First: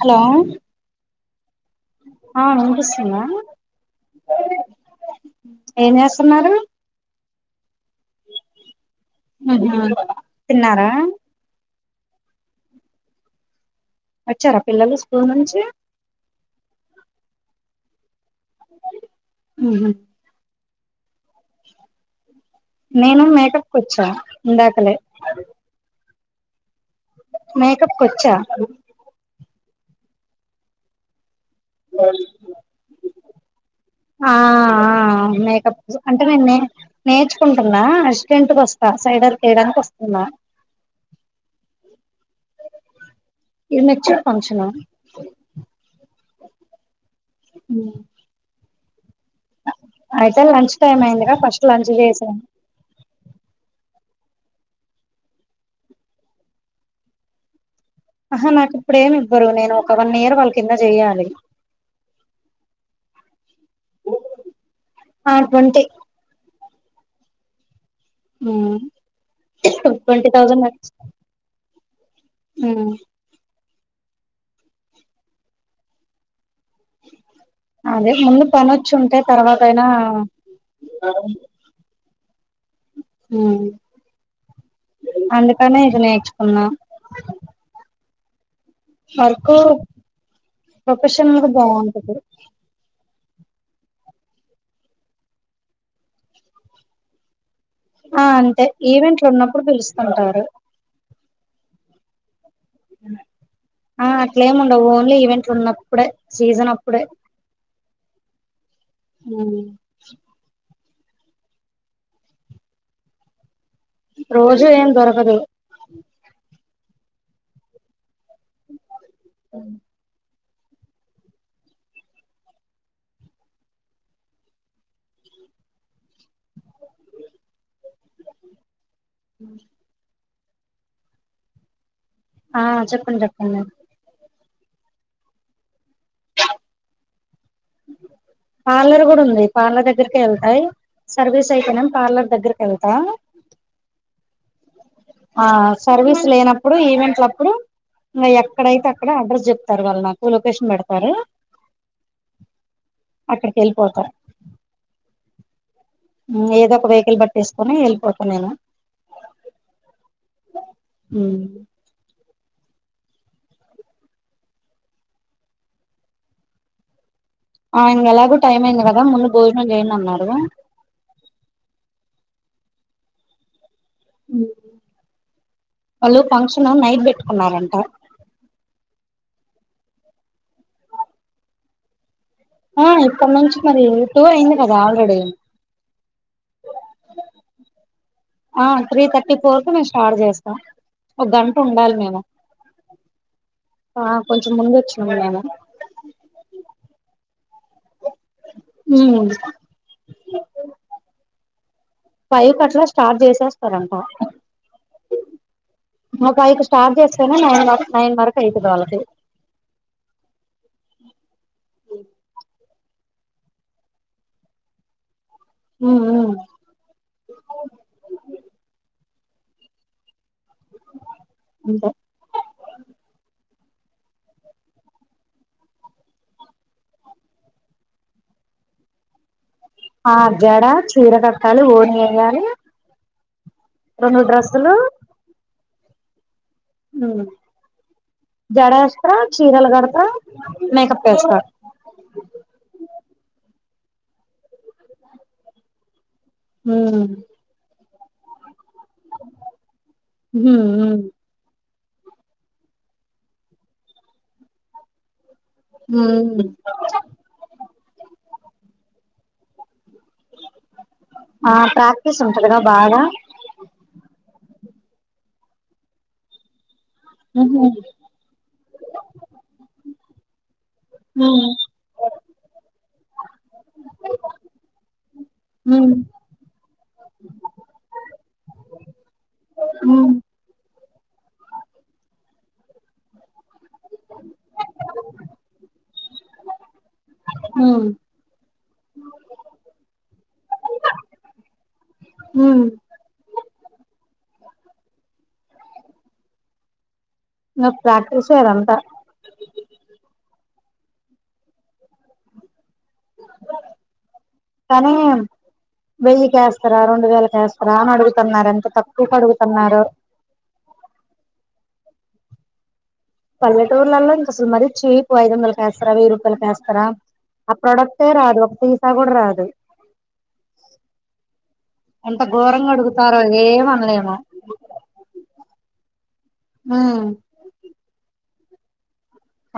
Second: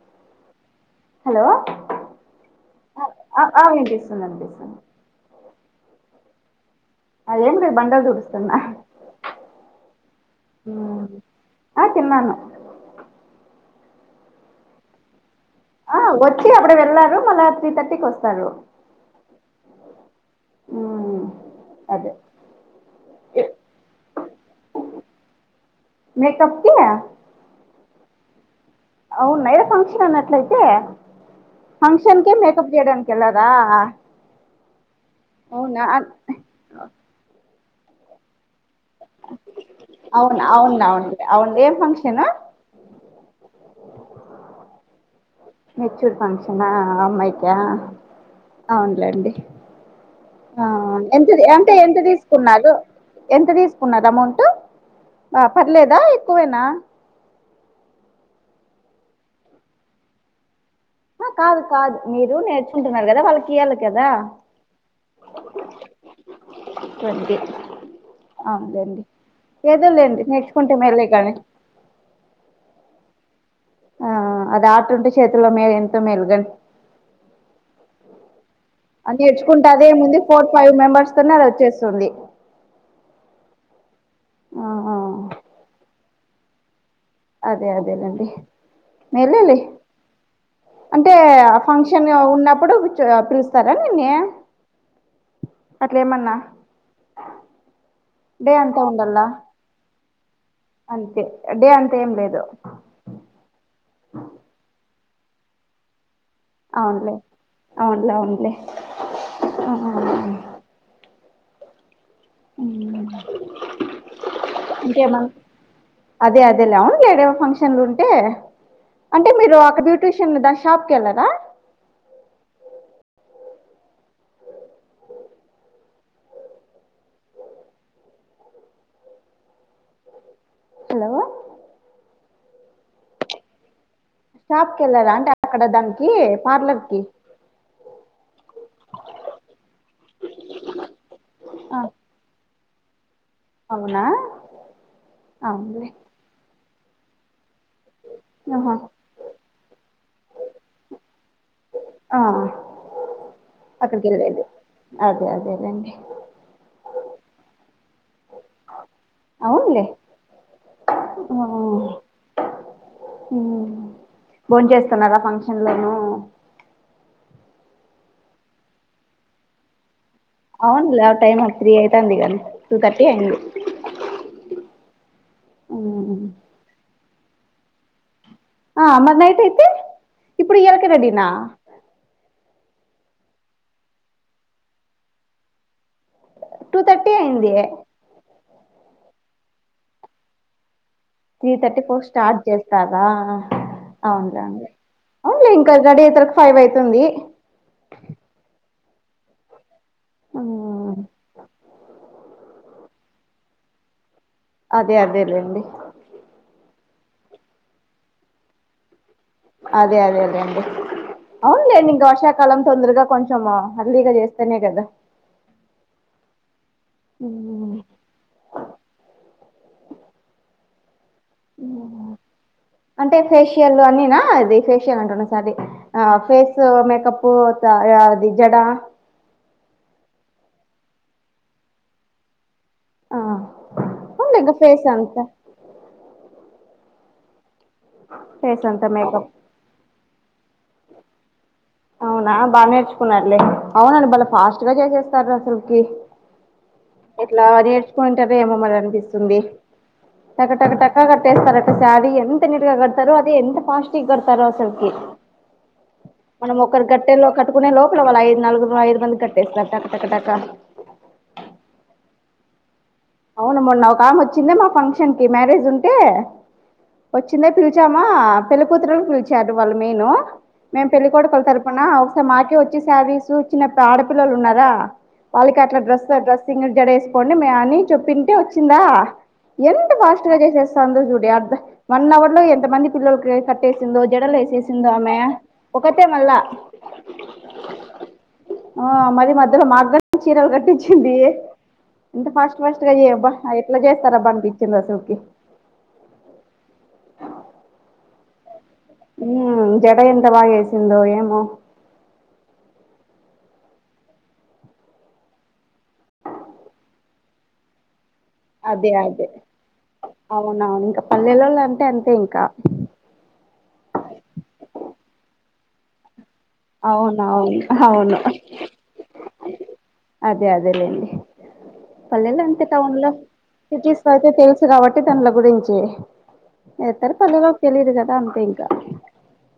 Hello! Hello ఆ వినిపిస్తుందా ఆ వినిపిస్తుంది అండి. ఏం చేస్తున్నారు? అదేం లేదు బండల్ తుడుస్తున్నావ్. అహ తిన్నారా. ఆ తిన్నాను. అచార పల్లలు స్కూల్ నుంచి. ఆ వచ్చి అప్పుడే వెళ్ళారు మళ్ళ త్రీ థర్టీకి వస్తారు. ఉహు. ఆ. నేను మేకప్కి వచ్చా ఇందాకలే. మేకప్కి. మేకప్ కొచ్చా. వున్నయ ఎ ఫంక్షన్ అన్నట్లయితే ఫంక్షన్ కి మేకప్ చేయడానికి వెళ్ళరా. ఆ ఆ మేకప్ అంటే నేన్ నేచ. కుంటుందా అసిస్టెంట్ గా వస్తా సైడ. అవునా అవునువును అవును ఏం ఫంక్షన్. ఇ మెచ్యూర్ ఫంక్షను. మెచ్యూర్ ఫంక్షనా అమ్మాయికా. ఆ అయితే లంచ్ టైమ్ ఎంత అయిందిగా ఫస్ట్ అంటే లంచ్ ఎంత చేసాను తీసుకున్నారు ఎంత తీసుకున్నారు. అమౌంట్ పర్లేద ఎక్కువనే నా. హ నాకు ఇప్పుడు ఏమి ఇవ్వరు నేను ఒక వన్ ఇయర్ వారకు. ఆ కాదు కాదు మీరు నేర్చుంటున్నారు కదా వాళ్ళ. తీయాలా కదా. ఆ ట్వంటీ అవునులేండి ఏదోలేండి ట్వంటీ నేర్చుకుంటే థౌజండ్ మేళ్ళే కానీ. ఉమ్. ఆ అది ఆటుంటే చేతులో మే ఎంతో మేలు గా. అదే ముందు. అది పనోచ్చింటే తర్వాత నేర్చుకుంటే అయినా. అదేముంది ఫోర్ ఫైవ్ మెంబర్స్ తోనే అది వచ్చేస్తుంది ఆ ఆ, అందుకనే ఇది నేర్చుకున్న. అదే అదేలెండి‌. వర్క్ వెలుళి అంటే ప్రొఫెషనల్ గా ఫంక్షన్ బాగుంటది ఉన్నప్పుడు. పిలుస్తారా నిన్నే అట్ల ఏమన్నా. ఆ అంటే ఈవెంట్లు ఉన్నప్పుడు పిలుస్తుంటారు. అంతే డే అంత ఏం లేదు. ఆ అట్లేముండవు ఓన్లీ ఈవెంట్లు ఉన్నప్పుడే. సీజన్ అప్పుడే అవునులే అవున్లే అవున్లే. హ. ఉమ్ ఇంకా. రోజు ఏం దొరకదు. వు లేడే ఫంక్షన్లు ఉంటే అంటే మీరు ఒక బ్యూటీషియన్ దర్. షాప్ కెల్లనా. హలో. ఆ చెప్పండి అక్క అనేది. షాప్ కి వెళ్ళారా అంటే అక్కడ దానికి పార్లర్ కి‌‌. పార్లర్ కూడా ఉంది పార్లర్ దగ్గరక వెళ్తాయి సర్వీస్ ఆ అయితేనాం పార్లర్ దగ్గర. ఎల్తా. అవునా. ఆ అవునులే సర్వీస్ లేనప్పుడు ఈవెంట్లప్పుడు. ఆహా ఎక్కడైతే అక్కడ అడ్రస్ చెప్తారు వాళ్ళు నాకు లొకేషన్ పెడతారు. ఆ అక్కడికి వెళ్ళలేది అదే అదేదండి. ఏదో ఒక వెహికల్ బట్ట్టేసుకొని వెళ్ళిపోతా నేను. అవునులే ఆ భోన్ చేస్తున్నారా ఫంక్షన్లను ఆ ఇంగ ఎలాగో టైం అయింది కదా ముందు భోజనం చేయండి అన్నారు అవును లే ఆ టైమ్ త్రీ అయితంది గాని టూ థర్టీ ఉన్నారంట ఆ మరి నైట్ అయితే ఇప్పుడు ఇయలకె రెడినా ఆ ఇప్పటి నుంచి మరి టూ అయింది కదా ఆల్రెడీ టూ తథర్టీ అయింది ఆ త్రీ థర్టీ ఫోర్ కి మేము స్టార్ట్ చేస్తాం ఒక త్రీ గంట థర్టీ ఉండాలి ఫోర్ మేము స్టార్ట్ చేస్తాదా ఆ అవునులే కొంచెం అవునులే ముందు వచ్చినాం మేము అవులే ఇంకా రడేతరకు ఫైవ్ అవుతుంది ఉమ్ ఫైవ్ కాట్లా స్టార్ట్ చేసేస్తారంట అదే అదే లేండి ఫైవ్ కి స్టార్ట్ చేస్తేనే నైన్ వా నైన్ వరకు అయితది వాళ్ళకి అదే అదే అదే అండి అవునులేండి ఇంకా వర్షాకాలం తొందరగా కొంచెం అర్లిగా చేస్తేనే కదా అ అంతే అంటే ఫ్రెష్ యల్ అన్ని ఫేషియల్ అన్ని అంట ఫేస్ మేకప్ ఆ అది జడ త్త ఆ జడ చీర కట్టాలి ఓని వేయాలి ఆ రెండు అవునులే ఇంకా డ్రెస్సులు ఫేస్ అంత ఫేస్ జడ అంతా ఎస్త మేకప్ చీరలు గడత మేకప్ ఏస్త కునారు లే అవునండి బలే ఫాస్ట్ గా చేసేస్తారా అసలుకి ఉమ్ కుంటారు ఏమో మరి అనిపిస్తుంది అక్క టక ఉమ్ టక కట్టేస్తారు శారీ ఎంత నీట్గా గడతారు అదే ఎంత ఫాస్ట్ గడతారు అసల్కి ఉమ్ మనం ఒకరు కట్టే లో కట్టుకునే లోపల వాళ్లు ఐదు నాలుగు ఐదు మంది కట్టేస్తారు టక టక ఆ ప్రాక్టీస్ ఉంటది గ అవున మొన్న ఒకకాం వచ్చింద మా ఫంక్షన్ కి మ్యారేజ్ ఉంటే వచ్చింద ఉహు పిలిచామా పెళ్లి కూతురుని పిలిచారు వాళ్ళు మెను మేం పెళ్ళికొడుకుల ఉమ్ తరపున ఒకసారి మాకే వచ్చి శారీస్ చిన్న ఆడపిల్లలు ఉన్నారా వాళ్ళకి అట్లా ఉమ్ డ్రస్ డ్రెసింగ్ జడ వేసుకోండి మే అని చెప్పింటే వచ్చిందా ఎంత ఉమ్ ఉమ్ ఫాస్ట్ గా చేసా సందు చూడు అబ్బా వన్ హవర్ లో ఎంత మంది పిల్లలకి లెసిందో జడలు వేసేసిందో ఆమె ఒకతే మళ్ళా ఉమ్ ఆ మరి మధ్యలో మాగ్గ చీరలు కట్టించిది ఎంత ఫాస్ట్ ఇంగ అయ్యోయబ్బా ఎట్లా చేస్తారబ్బా అనిపించింద అసలికి నువ్ ప్రాక్టీస్ చేయ్యరంతా హ జడ ఎంత బా ఏసిందొ ఏమో కానీ వెయ్యికస్తారా రెండు వేలక వస్తారా అని అడుగు అదే అదే అవునవును ఇంకా పల్లెలలో అంటే అంతే ఇంకా కేస్తరా వెయ్యి రూపాయలు కేస్తార ఆ అవునవును ప్రొడక్టే అవును రాదు ఒక సిసా కూడా రాదు అదే అదేలేండి ఎంత పల్లెలో అంతే ఘోరంగా టౌన్ లో అడుగుతారో ఏం సిటీస్ అనలేము అయితే తెలుసు కాబట్టి దానిల గురించి ఉమ్ ఏతర్ పల్లెలో తెలిదు కదా అంతే ఇంకా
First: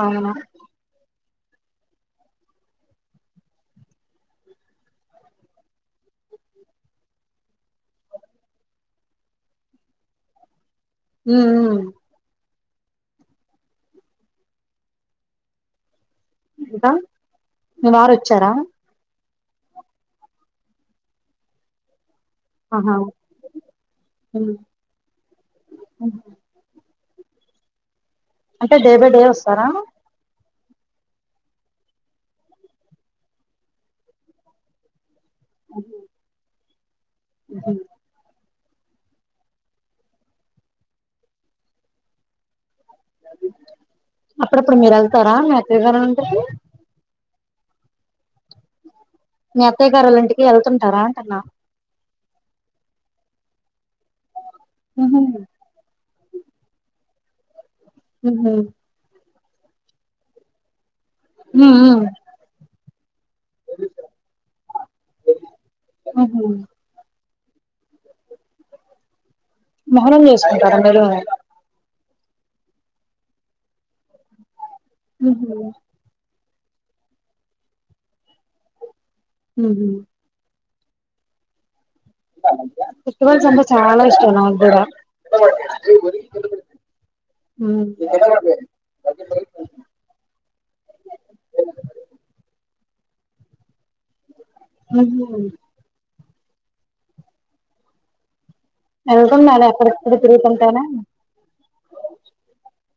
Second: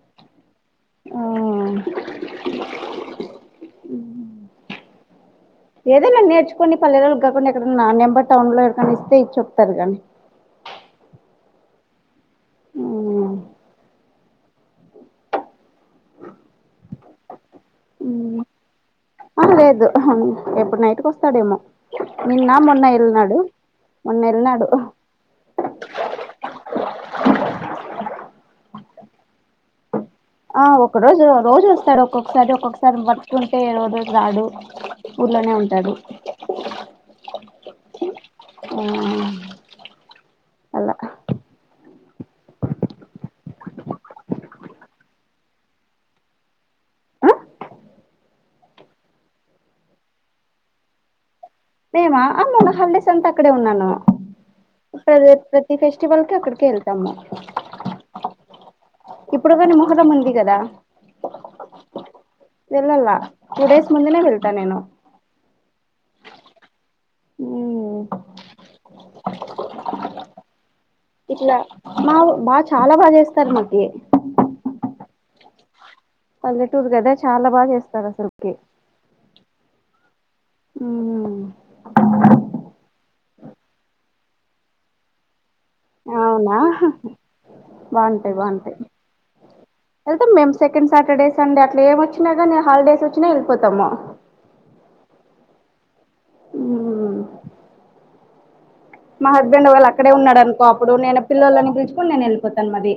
ఆవునా ఆ ఏదైనా నేర్చుకుని పలేల్లోలు కాకుండా ఎక్కడన్నా నెంబర్ టౌన్ లో ఎవరికన్నా ఇస్తే ఇచ్చాతరు గాని హ్మ్మ్ హ్మ్మ్ ఉ ఆ ఇంకా మీ వారు వచ్చారా ఆహా లేదు ఆహా ఎప్పుడు నైట్ కు వస్తాడేమో నిన్న మొన్న ఆహా ఎల్నాడు మొన్న ఉమ్ ఎల్నాడు అంటే డే బై డే వస్తారా ఆ ఒక్క రోజు రోజు వస్తాడు ఒక్కొక్కసారి ఒక్కొక్కసారి మర్తుంటే ఏ రోజు రాడు ఊర్లోనే ఉంటాడు ఉహు. ఆ అలా అప్పుడప్పుడు మీరు వెళ్తారా మీ అత్తయ్య గారు వొళ్ల ఇంటికి ఆ మీ అత్తయ్య గారు వొళ్ల ఇంటికి వెళ్తుంటారా అంటన్నా మీమా మొన్న హల్డెస్ అంత అక్కడే ఉన్నాను ఉహు సరే ప్రతి ఫెస్ట్ టివల్ కి అక్కడికే వెళ్తాము ఉహు ఇప్పుడు కాని మొహరం ఉంది కదా ఉ ఉ వెళ్ళల టూ డేస్ ముందునే వెళ్తా నేను తనకు నా ఉ మోహరం చేసుకుంటారా మీరు మాదు బా చాలా బాగా చేస్తారు మాకి హ్మ్మ్ పల్లెటూరు కదా చాలా బాగా చేస్తారు అసలు కి ఉహు హ్మ్మ్ ఫెస్టివల్స్ చాలా ఇష్టం నాకు కూడా ఆ అవునా ఉమ్ బాగుంటాయి బాగుంటాయి వెళ్తాం మేము సెకండ్ సాటర్డే సండే అట్లా ఏం వచ్చినా గాని హాలిడే సూచన ఏల్పోతమ్ అహు వా హ్మ్మ్ మా వెళ్తున్నారు హస్బెండ్ వాళ్ళు అక్కడే ఎక్కడెక్కడ ఉన్నారు అనుకో తిరుగుతుంటారా అప్పుడు నేను పిల్లలను పీల్చుకొని నేను వెళిపోతాను మది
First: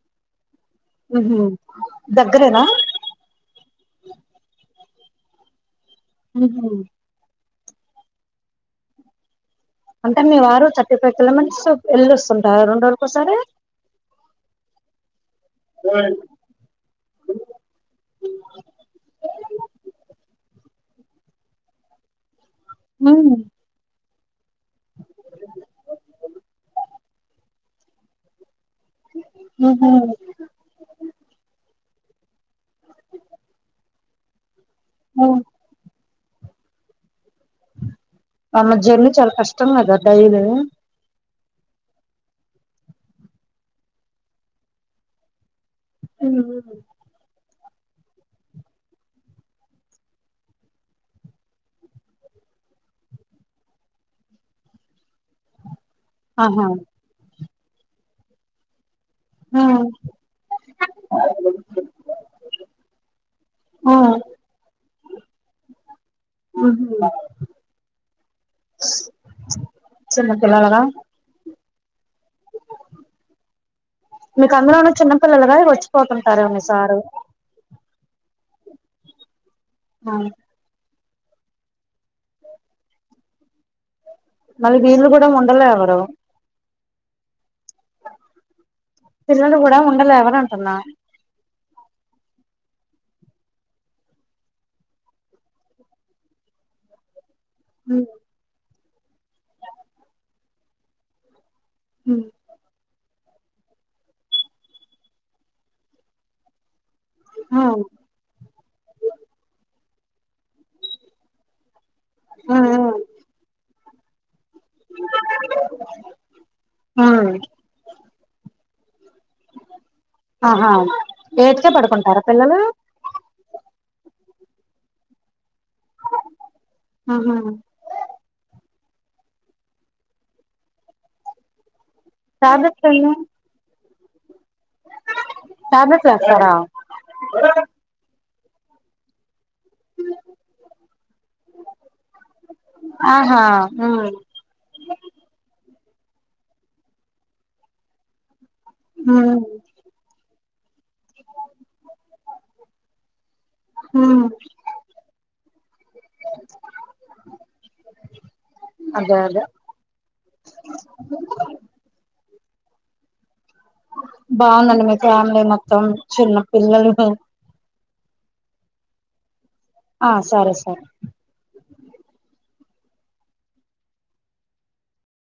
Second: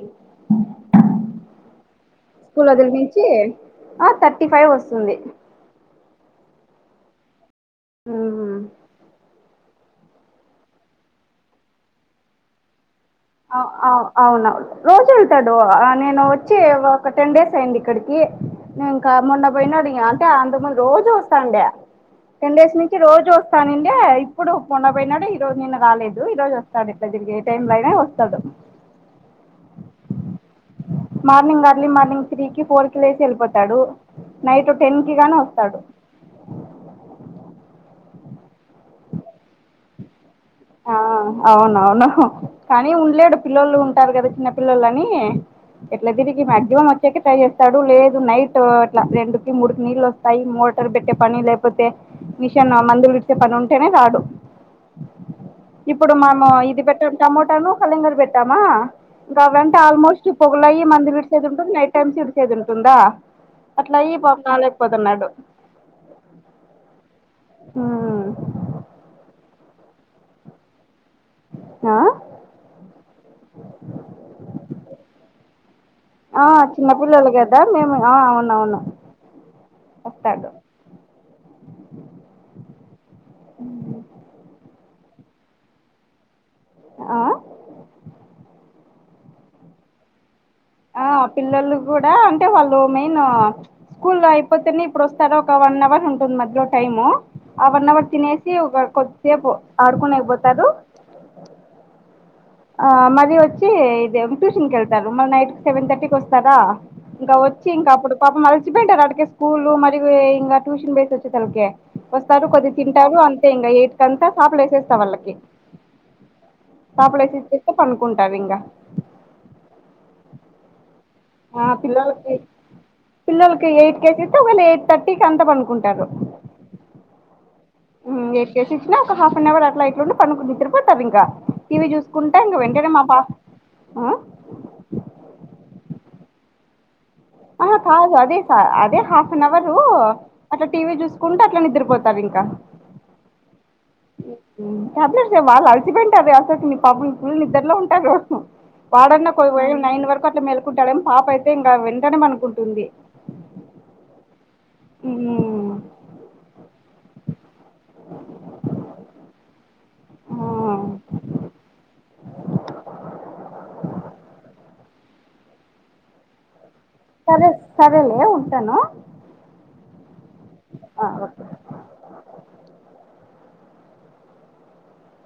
ఉహు దగ్గరేనా స్కూల్ వదిలి నుంచి ఆ థర్టీ ఫైవ్ వస్తు తుంది ఉహు ఉహు అంటే మీ వారు థర్టీ ఫైవ్ కిలోమీటర్స్ వెళ్ళి వస్తుంటార రెండు రోలు ఆ ఆ అవునవును రోజు వెళ్తాడు ఆ నేను వచ్చి ఒక టెన్ డేస్ అయ్యింది ఇక్కడికి నే ఇంకా మొన్న పోయినాడు ఇగా అంటే అంతమం రోజు వస్తాడే టెన్ డేస్ నుంచి రోజు హ్మ్ వస్తానిండే ఏయ్ ఇప్పుడు మొన్న పోయినాడు ఈ రోజు నిన్న రాలేదు ఈ రోజు వస్తాడు ఇట్లా తిరిగి ఏ టైమ్ లో అయినా వస్తాడు ఆహా మార్నింగ్ అర్లీ మార్నింగ్ త్రీ కి ఫోర్ కి లేచి వెళ్ళిపోతాడు నైట్ టెన్ కి గాను వస్తాడు వాళ్ల జర్నీ చాలా కష్టం కదా డైలి ఆ అవునవును కానీ ఉండలేడు పిల్లలు ఉంటారు కదా చిన్న పిల్లలు అని ఎట్లా తిరిగి మాక్సిమం వచ్చే కి ట్రై ఏ తడు లేదు నైట్ అట్లా రెండుకి ముడుకి నీళ్ళు వస్తాయి మోటర్ పెట్టే పని లేకపోతే మిష ఎన్న మందులు ఇచ్చే పని ఉంటేనే రాడు [inaudible] ఇప్పుడు మనము ఆహా ఇది పెట్టాం టమోటాను కలింగాలు పెట్టామా ఆ గదంటే ఆల్మోస్ట్ పొగులయ్యి మంది విడిసేది ఉంటుంది, నైట్ టైమ్స్ విడిసేది ఉంటుందా అట్లా అయి పాపమ్ రాలేకపోతున్నాడు ఉమ్ చిన్న పిల్లలదా ఆ మీకందులోను చిన్నపిల్లలుగా ఆ వచ్చిపోతుంటారేమో మీ సారు అవును హ్మ్. ఒస్తాడు ఉమ్ వీళ్లు గూడా ఉండలే ఎవరు ఆ పిల్లలు గూడా ఉండలే ఎవరన్ ఆ పిల్లలు గూడా అంటే వాళ్ లో మెయిన్ స్కూల్ అయిపోతేనే ఇప్పుడోవస్తార ఒక వన్ అవర్ ఉంటుంది మధ్యలో టైమ్ ఆఫ్ న్ హ్మ్ అవర్ తినేసి ఒక కొద్దిసేపు ఆడుకోనేకిపోతారు హ్మ్ ఆ మరీ వచ్చి ఇది ట్యూషన్కెళ్తారు, మళ్ళీ నైట్ సెవెన్ థర్టీకొస్తారా ఇంకా వచ్చి ఇంకా అప్పుడు పాపం అలిసి పోయింటారుటాటికే స్కూళ్ళు మరియు ఇంకా ట్యూషన్ బోయేస్ వచ్చే సరికే వస్తారు కొద్దిగ హ్మ్ తింటారు అంతే ఇంగా ఎయిట్ కంతా చాపలేసేస్తా వాళ్ళకి పాపలు హ్మ్. ఏసే లేస్తే పండుకుంటారింగ ఆహా ఏటికే పడుకుంటారా పిల్లలు పిల్లోలకి ఎయిట్ కే కైతే ఎయిట్ థర్టీ కి అంత పండుకుంటారు ఆహా ఉమ్ ఎయిట్ కేసి ఇంగ ఒక హాఫ్ అన్ అవర్ అట్లా ఇట్లుండి పండుకు నిదరపోతారింకా, టీ వీ చూసుకుంటా ఇంక టాబ్లెట్స్ వెంటనే మా ఎన్ని పాప్ ఆ న్దే చేస్తారా ఆ హ్ కాదు అదే చ అదే హాఫ్ ఫన్నవరు అట్లా టీ వీ జూసుకుంట అట్ల నిద్రపోతారింక ఆహా హ్మ్ ఉమ్ టాబ్లేట్స్ ఏం వాడ్ల చి పెంటంది అసల్కి మీ పాపం ఫుల్ నిద్దరలో ఉంటారు, వాడన్నా హ్మ్ నైన్ వరకు అట్ల మేల్ కుంటాడగన్ పాప అయితే ఇంకా వెంటనే పండుకుంటుంది. హ్మ్ అదే అదే [inaudible] బావుందండి మీ ఫ్యామిలీ మొత్తం చిన్న పిల్లలు సరే సరేలే ఉంటాను. ఆ సరే సరే ఓకే